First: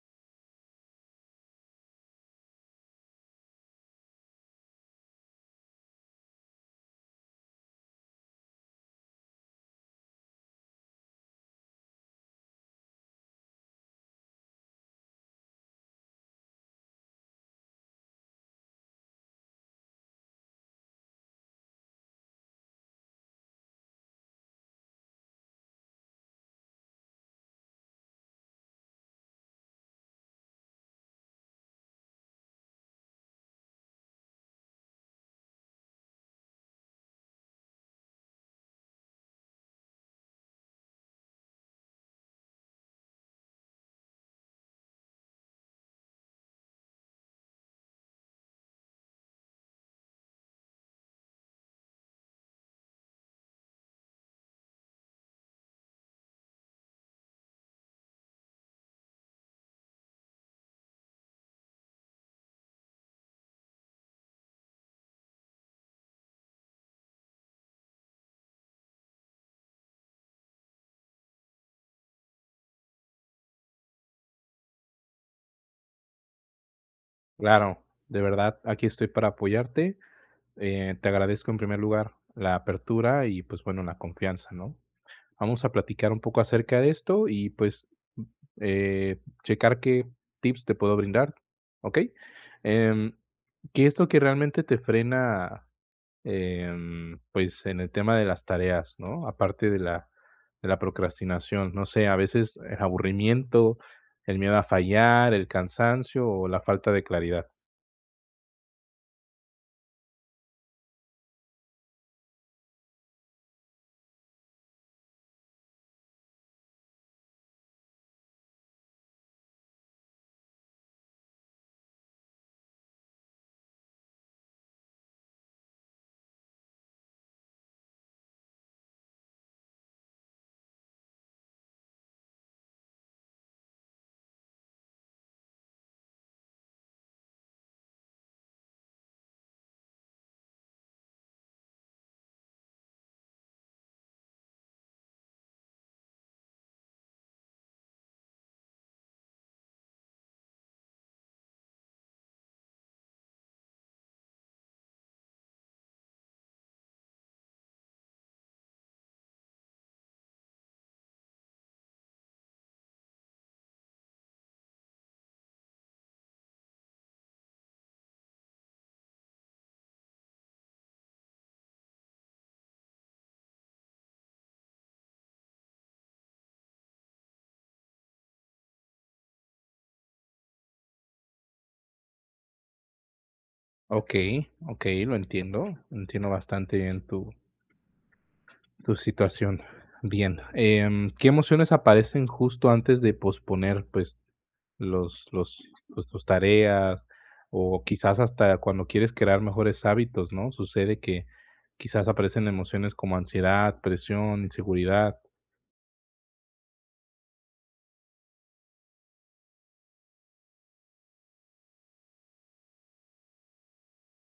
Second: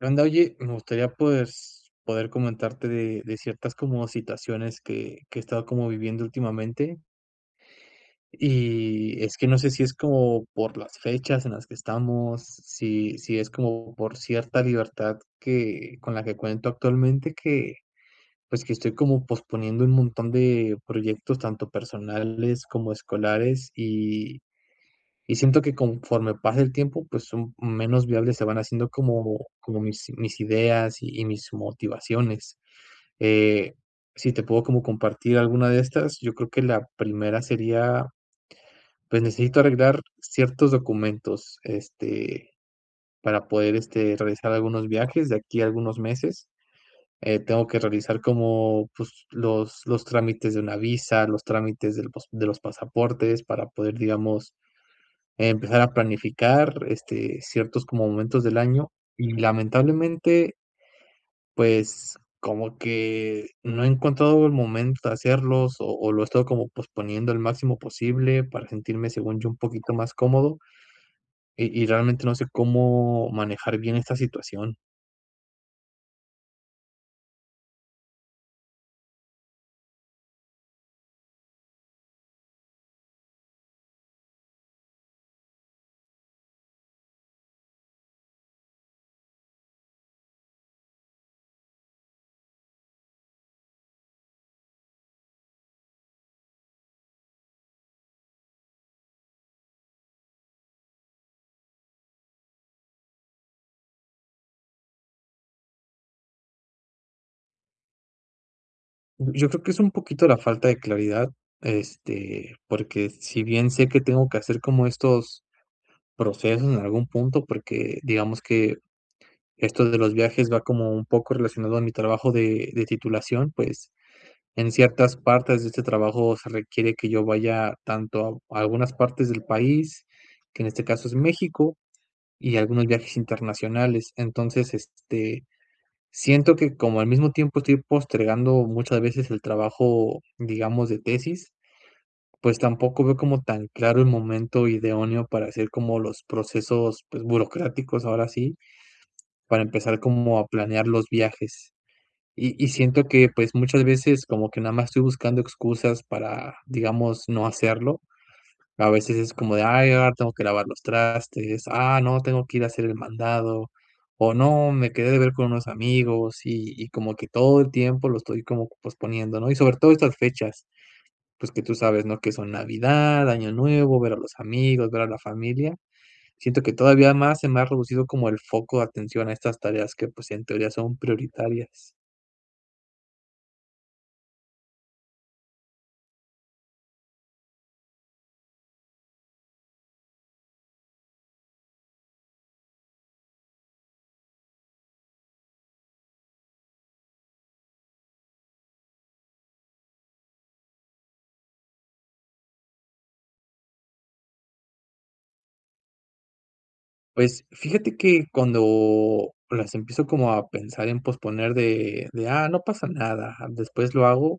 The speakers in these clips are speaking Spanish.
Anda, oye, me gustaría pues, poder comentarte de de ciertas como situaciones, que que he estado como viviendo últimamente. Y, es que no sé si es como por las fechas en las que estamos, si si es como por cierta libertad que con la que cuento actualmente, que pues, que estoy como posponiendo un montón de proyectos, tanto personales como escolares. Y y siento que conforme pasa el tiempo, pues son menos viables. Se van haciendo como como mis mis ideas, y y mis motivaciones. Eh, si te puedo como compartir alguna de estas, yo creo, que la primera sería Pues, necesito arreglar ciertos documentos, este, para poder este, realizar algunos viajes de aquí a algunos meses. Eh, tengo que realizar, como pues, los los trámites de una visa, los trámites del pos de los pasaportes, para poder, digamos, empezar a planificar, este, ciertos como momentos del año, y lamentablemente pues, como que no he encontrado, el momento de hacerlos, o o lo he estado como posponiendo, el máximo posible, para sentirme, según yo, un poquito más cómodo. Y y realmente no sé cómo manejar bien esta situación. Claro, de verdad. Aquí estoy para apoyarte, eh, te agradezco en primer lugar la apertura y pues bueno, la confianza, ¿no?, vamos a platicar un poco acerca de esto y, pues, eh, checar qué tips te puedo brindar, ¿okey?, em, ¿qué es lo que realmente te frena? Em, pues, en el tema de las tareas, ¿no?, aparte de la de la procrastinación, no sé, ¿a veces el aburrimiento, el miedo a fallar, el cansancio o la falta de claridad? Yo creo que es un poquito la falta de claridad, este, porque si bien sé que tengo que hacer como estos procesos en algún punto, porque digamos que esto de los viajes va como un poco relacionado a mi trabajo de de titulación, pues, en ciertas partes de este trabajo se requiere que yo vaya tanto a algunas partes del país, que en este caso es México, y algunos viajes internacionales. Entonces, este, siento que, como al mismo tiempo estoy postergando muchas veces el trabajo, digamos, de tesis, pues tampoco veo como tan claro el momento idóneo para hacer como los procesos, pues, burocráticos, ahora sí, para empezar como a planear los viajes, y y siento que, pues, muchas veces como que nada más estoy buscando excusas para, digamos, no hacerlo. A veces es como de: "Ay, ahora tengo que lavar los trastes. Ah, no, tengo que ir a hacer el mandado o, no, me quedé de ver con unos amigos", y y como que todo el tiempo lo estoy como posponiendo, ¿no?, y sobre todo estas fechas. Pues, que tú sabes, ¿no?, que son Navidad, Año Nuevo, ver a los amigos, ver a la familia. Siento que todavía más se me ha reducido como el foco de atención a estas tareas, que, pues, en teoría son prioritarias. Okey, okey, lo entiendo, entiendo bastante bien tu tu situación. Bien, em, ¿qué emociones aparecen justo antes de posponer, pues, los los los tus tareas?, o quizás hasta cuando quieres crear mejores hábitos, ¿no?, sucede que, quizás aparecen emociones como ansiedad, presión, inseguridad. Pues, fíjate que cuando las empiezo como a pensar en posponer de de: "Ah, no pasa nada, después lo hago",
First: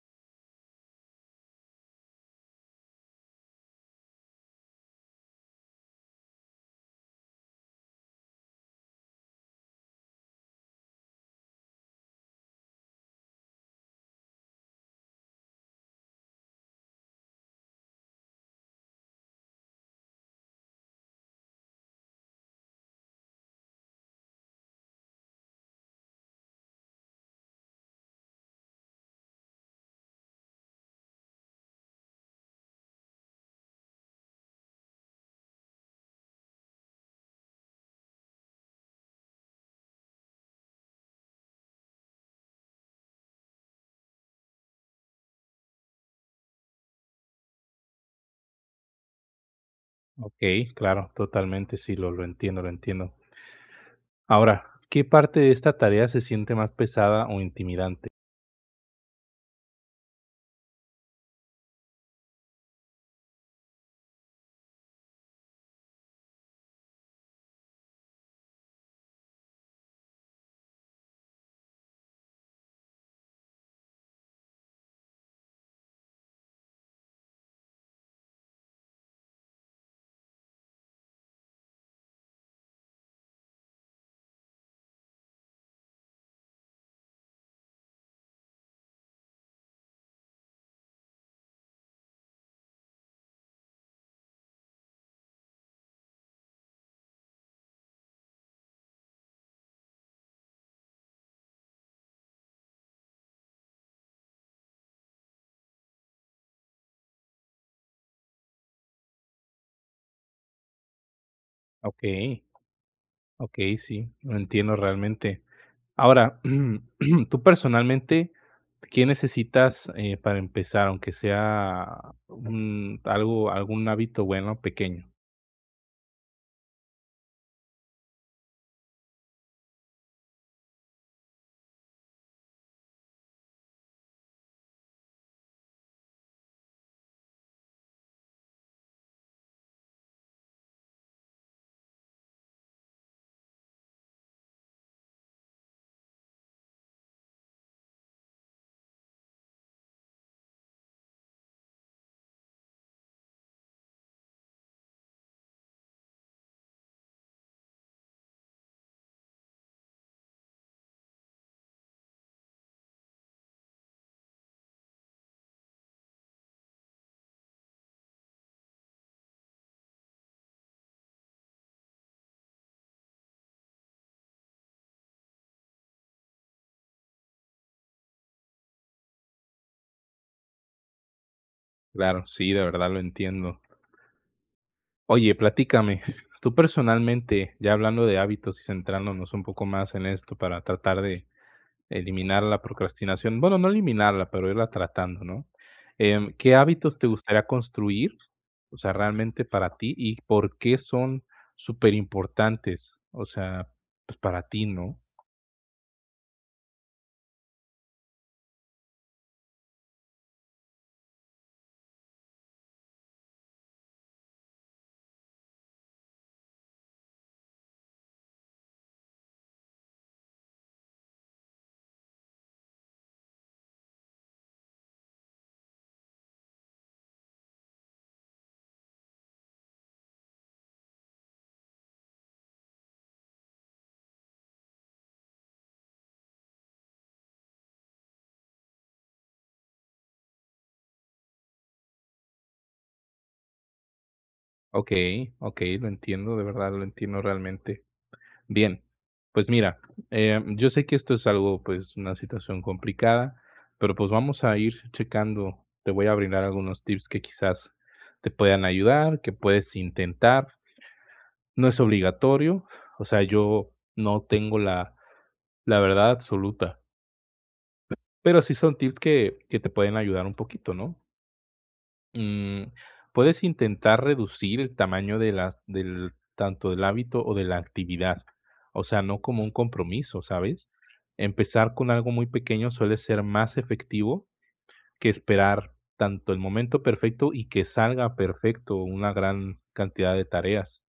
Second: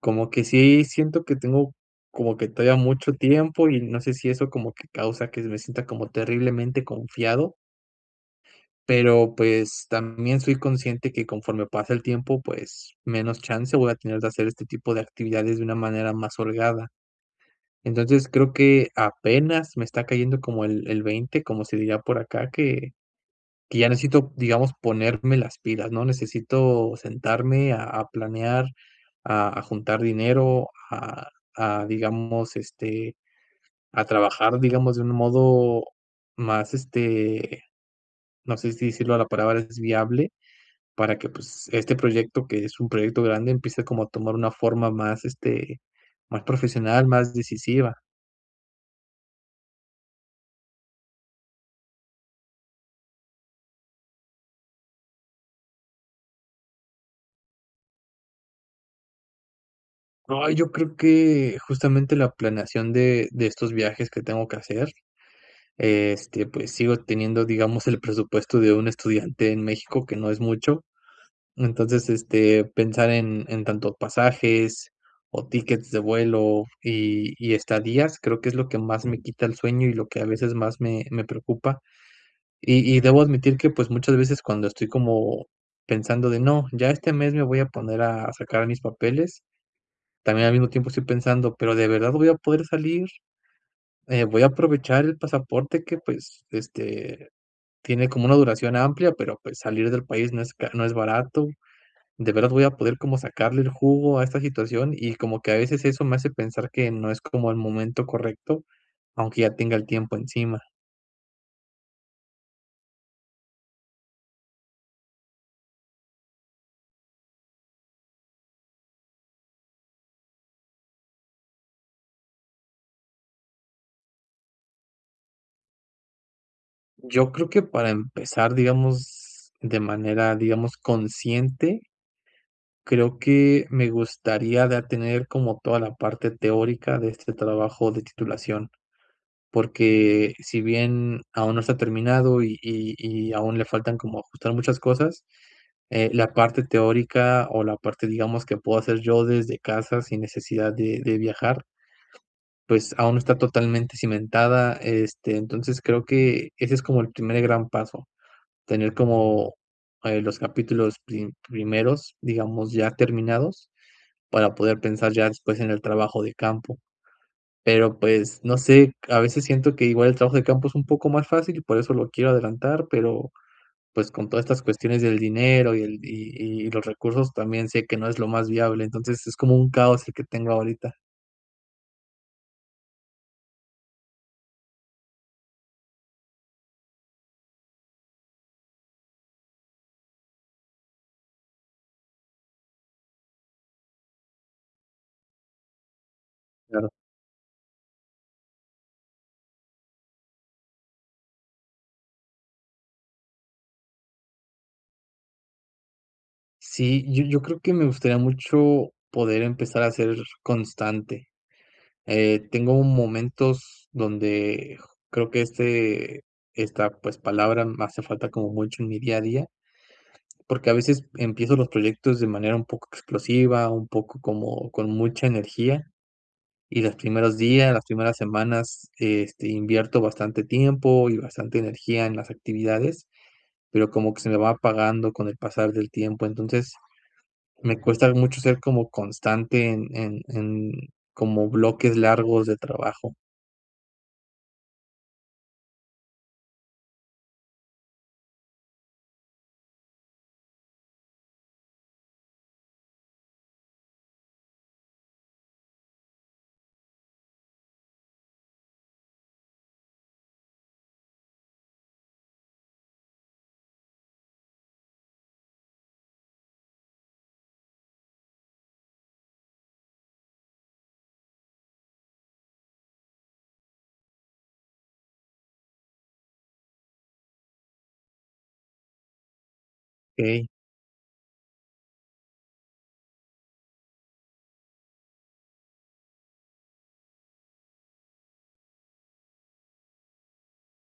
como que sí siento que tengo como que todavía mucho tiempo y no sé si eso como que causa que me sienta como terriblemente confiado pero, pues, también soy consciente que conforme pasa el tiempo, pues, menos chance voy a tener que hacer este tipo de actividades de una manera más holgada. Entonces, creo que apenas me está cayendo como el el veinte, como se diría por acá, que que ya necesito, digamos, ponerme las pilas, ¿no?, necesito sentarme a a planear, a a juntar dinero a a, digamos, este, a trabajar, digamos, de un modo más, este, no sé si decirlo a la palabra es viable para que, pues, este proyecto, que es un proyecto grande, empiece como a tomar una forma más, este, más profesional, más decisiva. Okey, claro, totalmente. Sí, lo lo entiendo, lo entiendo. Ahora, ¿qué parte de esta tarea se siente más pesada o intimidante? Ay, yo creo que, justamente, la planeación de de estos viajes que tengo que hacer, este, pues, sigo teniendo, digamos, el presupuesto de un estudiante en México, que no es mucho. Entonces, este, pensar en en tanto pasajes o tickets de vuelo, y y estadías, creo que es lo que más me quita el sueño y lo que a veces, más me me preocupa. Y y debo admitir que, pues, muchas veces, cuando estoy como pensando de: "No, ya este mes me voy a poner a sacar mis papeles", también al mismo tiempo estoy pensando: "Pero ¿de verdad voy a poder salir? Eh, voy a aprovechar el pasaporte que, pues, este, tiene como una duración amplia, pero, pues, salir del país no es ca no es barato. ¿De verdad voy a poder como sacarle el jugo a esta situación?". Y como que a veces eso me hace pensar que no es como el momento correcto, aunque ya tenga el tiempo encima. Okey. Okey, sí, lo entiendo realmente. Ahora, tú, personalmente, ¿qué necesitas, eh, para empezar, aunque sea un algo algún hábito bueno, pequeño? Yo creo que para empezar, digamos, de manera, digamos, consciente. Creo que me gustaría ya tener como toda la parte teórica de este trabajo de titulación, porque si bien aún no está terminado y y y aún le faltan como ajustar muchas cosas, eh, la parte teórica o la parte, digamos, que puedo hacer yo desde casa sin necesidad de de viajar pues, aún no está totalmente cimentada. Este, entonces, creo que ese es como el primer gran paso, tener como, eh, los capítulos pri primeros, digamos, ya terminados para poder pensar ya después en el trabajo de campo. Pero, pues, no sé, a veces siento que igual el trabajo de campo es un poco más fácil, por eso lo quiero adelantar, pero, pues, con todas estas cuestiones del dinero y el y y y los recursos, también sé que no es lo más viable. Entonces, es como un caos el que tengo ahorita. Claro, sí, de verdad lo entiendo. Oye, platícame, tú, personalmente, ya hablando de hábitos y centrándonos un poco más en esto para tratar de eliminar la procrastinación, bueno, no eliminarla, pero irla tratando, ¿no?, em, ¿qué Claro. hábitos te gustaría construir?, o sea, realmente para ti. ¿Y por qué son superimportantes?, o sea, pues, para ti, ¿no? Sí, yo yo creo que me gustaría mucho poder empezar a ser constante, eh, tengo momentos donde creo que, este esta, pues, palabra me hace falta como mucho en mi día a día porque a veces empiezo los proyectos de manera un poco explosiva, un poco como con mucha energía, y los primeros días, las primeras semanas, este, invierto bastante tiempo y bastante energía en las actividades, pero como que se me va apagando con el pasar del tiempo. Entonces, me cuesta mucho ser como constante en en en como bloques largos de trabajo. Okey, okey, lo entiendo, de verdad lo entiendo realmente. Bien, pues mira, eh, yo sé que esto es algo, pues, una situación complicada, pero, pues, vamos a ir checando. Te voy a brindar algunos tips que quizás te puedan ayudar, que puedes intentar no es obligatorio, o sea, yo no tengo la la verdad absoluta. Pero sí son tips que que te pueden ayudar un poquito, ¿no? Mm, puedes intentar reducir el tamaño de las del tanto del hábito o de la actividad, o sea, no como un compromiso, Ey. ¿sabes? Empezar con algo muy pequeño suele ser más efectivo, que esperar tanto el momento perfecto y que salga perfecto una gran cantidad de tareas.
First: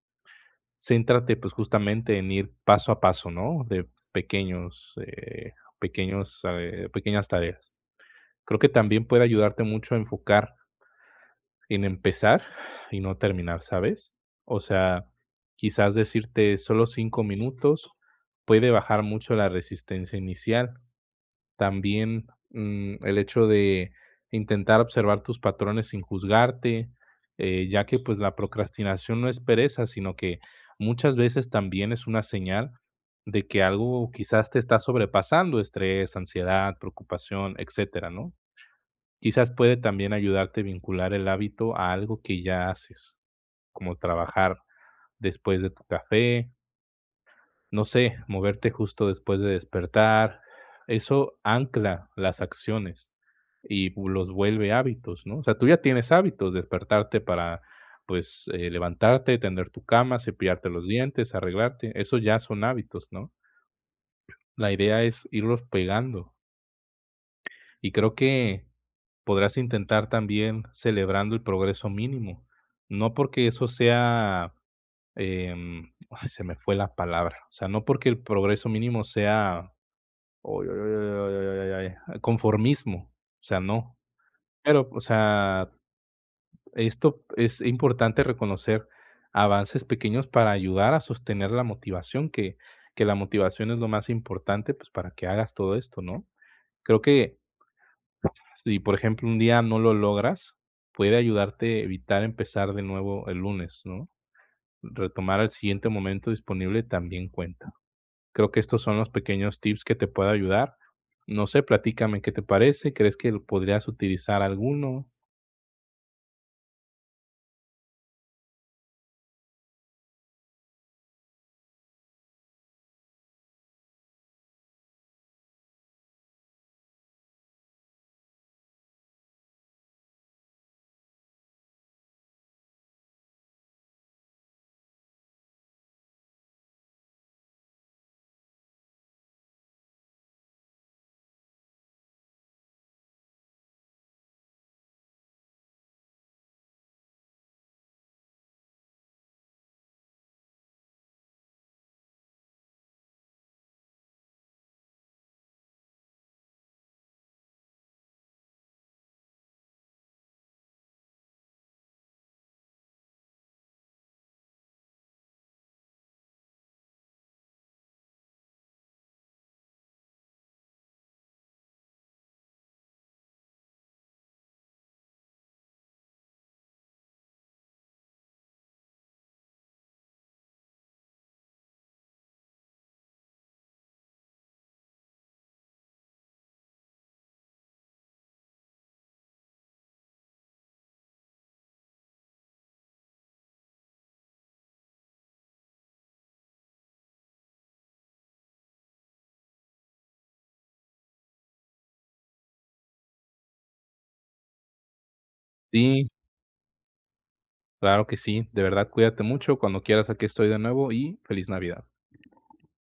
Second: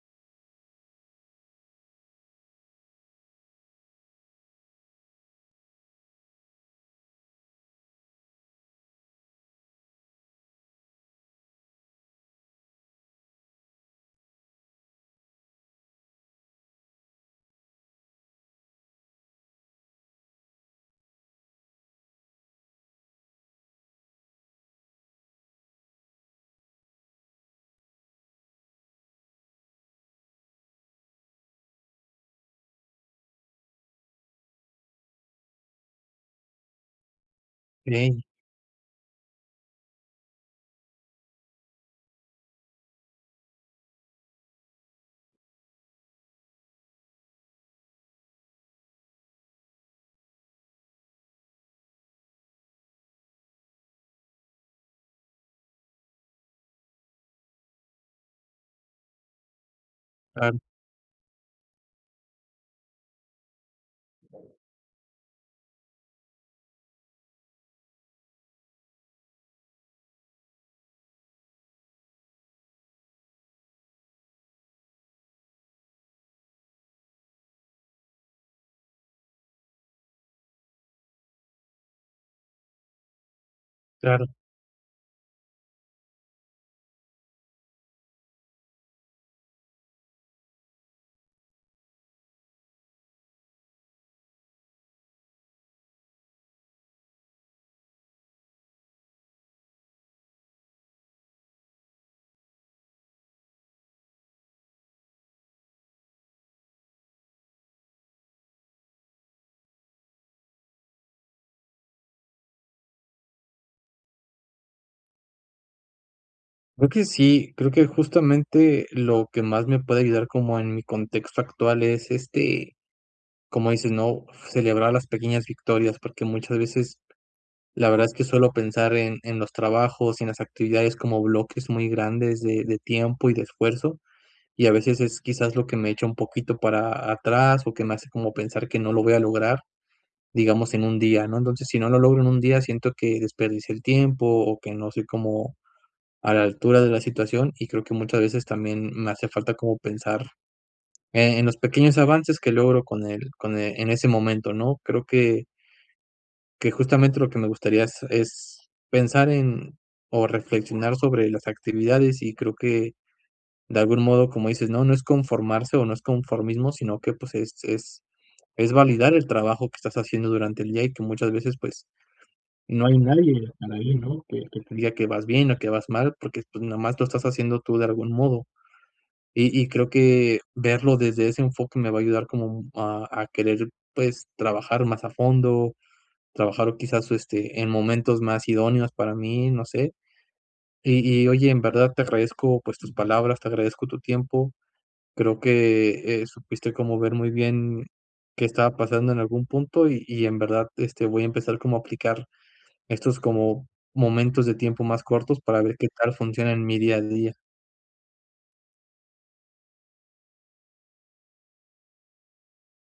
Céntrate, pues justamente en ir paso a paso, ¿no?, de pequeños, eh, pequeños eh, pequeñas tareas, creo que también puede ayudarte mucho a enfocar en empezar y no terminar, ¿sabes? O sea, quizás decirte solo 5 minutos puede bajar mucho la resistencia inicial. También, mm, el hecho de intentar observar tus patrones sin juzgarte, eh, ya que pues la procrastinación no es pereza, sino que muchas veces también es una señal de que algo quizás te está sobrepasando, estrés, ansiedad, preocupación, etcétera Ey. ¿no? Quizás puede también ayudarte vincular el hábito a algo que ya haces como trabajar después de tu café No sé, moverte justo después de despertar, eso ancla las acciones y pues los vuelve hábitos, ¿no?, o sea, tú ya tienes hábitos, despertarte para pues, eh, levantarte, tender tu cama, Claro. cepillarte los dientes, arreglarte. Esos ya son hábitos, ¿no? La idea es irlos pegando. Y creo que podrás intentar también celebrando el progreso mínimo. No porque eso sea, em Ay, se me fue la palabra. O sea, no porque el progreso mínimo sea a conformismo. O sea, no. Claro. Pero, o sea, esto es importante reconocer avances pequeños para ayudar a sostener la motivación, que que la motivación es lo más importante, pues, para que hagas todo esto, ¿no? Creo que si, por ejemplo, un día no lo logras, puede ayudarte a evitar empezar de nuevo el lunes, ¿no? Retomar al siguiente momento disponible también cuenta. Creo que estos son los pequeños tips que te puedo ayudar. No sé, platícame, ¿qué te parece? ¿Crees que podrías utilizar alguno? Creo que sí. Creo que, justamente, lo que más me puede ayudar como en mi contexto actual es, este, como dices, ¿no?, celebrar las pequeñas victorias, porque muchas veces, la verdad es que suelo pensar en en los trabajos y en las actividades como bloques muy grandes de de tiempo y de esfuerzo, y a veces, es quizás lo que me echa un poquito para atrás o que me hace como pensar que no lo voy a lograr, digamos, en un día, ¿no? Entonces, si no lo logro en un día, siento que desperdicié el tiempo, o que no soy como a la altura de la situación, y creo que muchas veces también me hace falta como pensar, eh, en los pequeños avances que logro con el con e en ese momento, ¿no? Creo que que, justamente. lo que me gustaría es es pensar en o reflexionar sobre las actividades. Y creo que de algún modo, como dices, ¿no?, no es conformarse o no es conformismo, sino que, pues, es es es validar el trabajo que estás haciendo durante el día y que muchas veces, pues, no hay nadie, a nadie, ¿no?, para ti, ¿no?, que que te diga que vas bien o que vas mal, porque, pues, nomás lo estás haciendo tú de algún modo. Y y creo que verlo desde ese enfoque me va a ayudar como a a querer, pues trabajar más a fondo, trabajar o quizás, este, en momentos más idóneos para mí, no sé. Y y oye, en verdad, te agradezco pues tus palabras, te agradezco tu tiempo. Creo que, eh, supiste como ver muy bien qué estaba pasando en algún punto. Y y en verdad, este, voy a empezar como a aplicar estos como momentos de tiempo más cortos para ver qué Sí. tal funciona en mi día a día. Claro que sí. De verdad, cuídate mucho. Cuando quieras, aquí estoy de nuevo y feliz Navidad.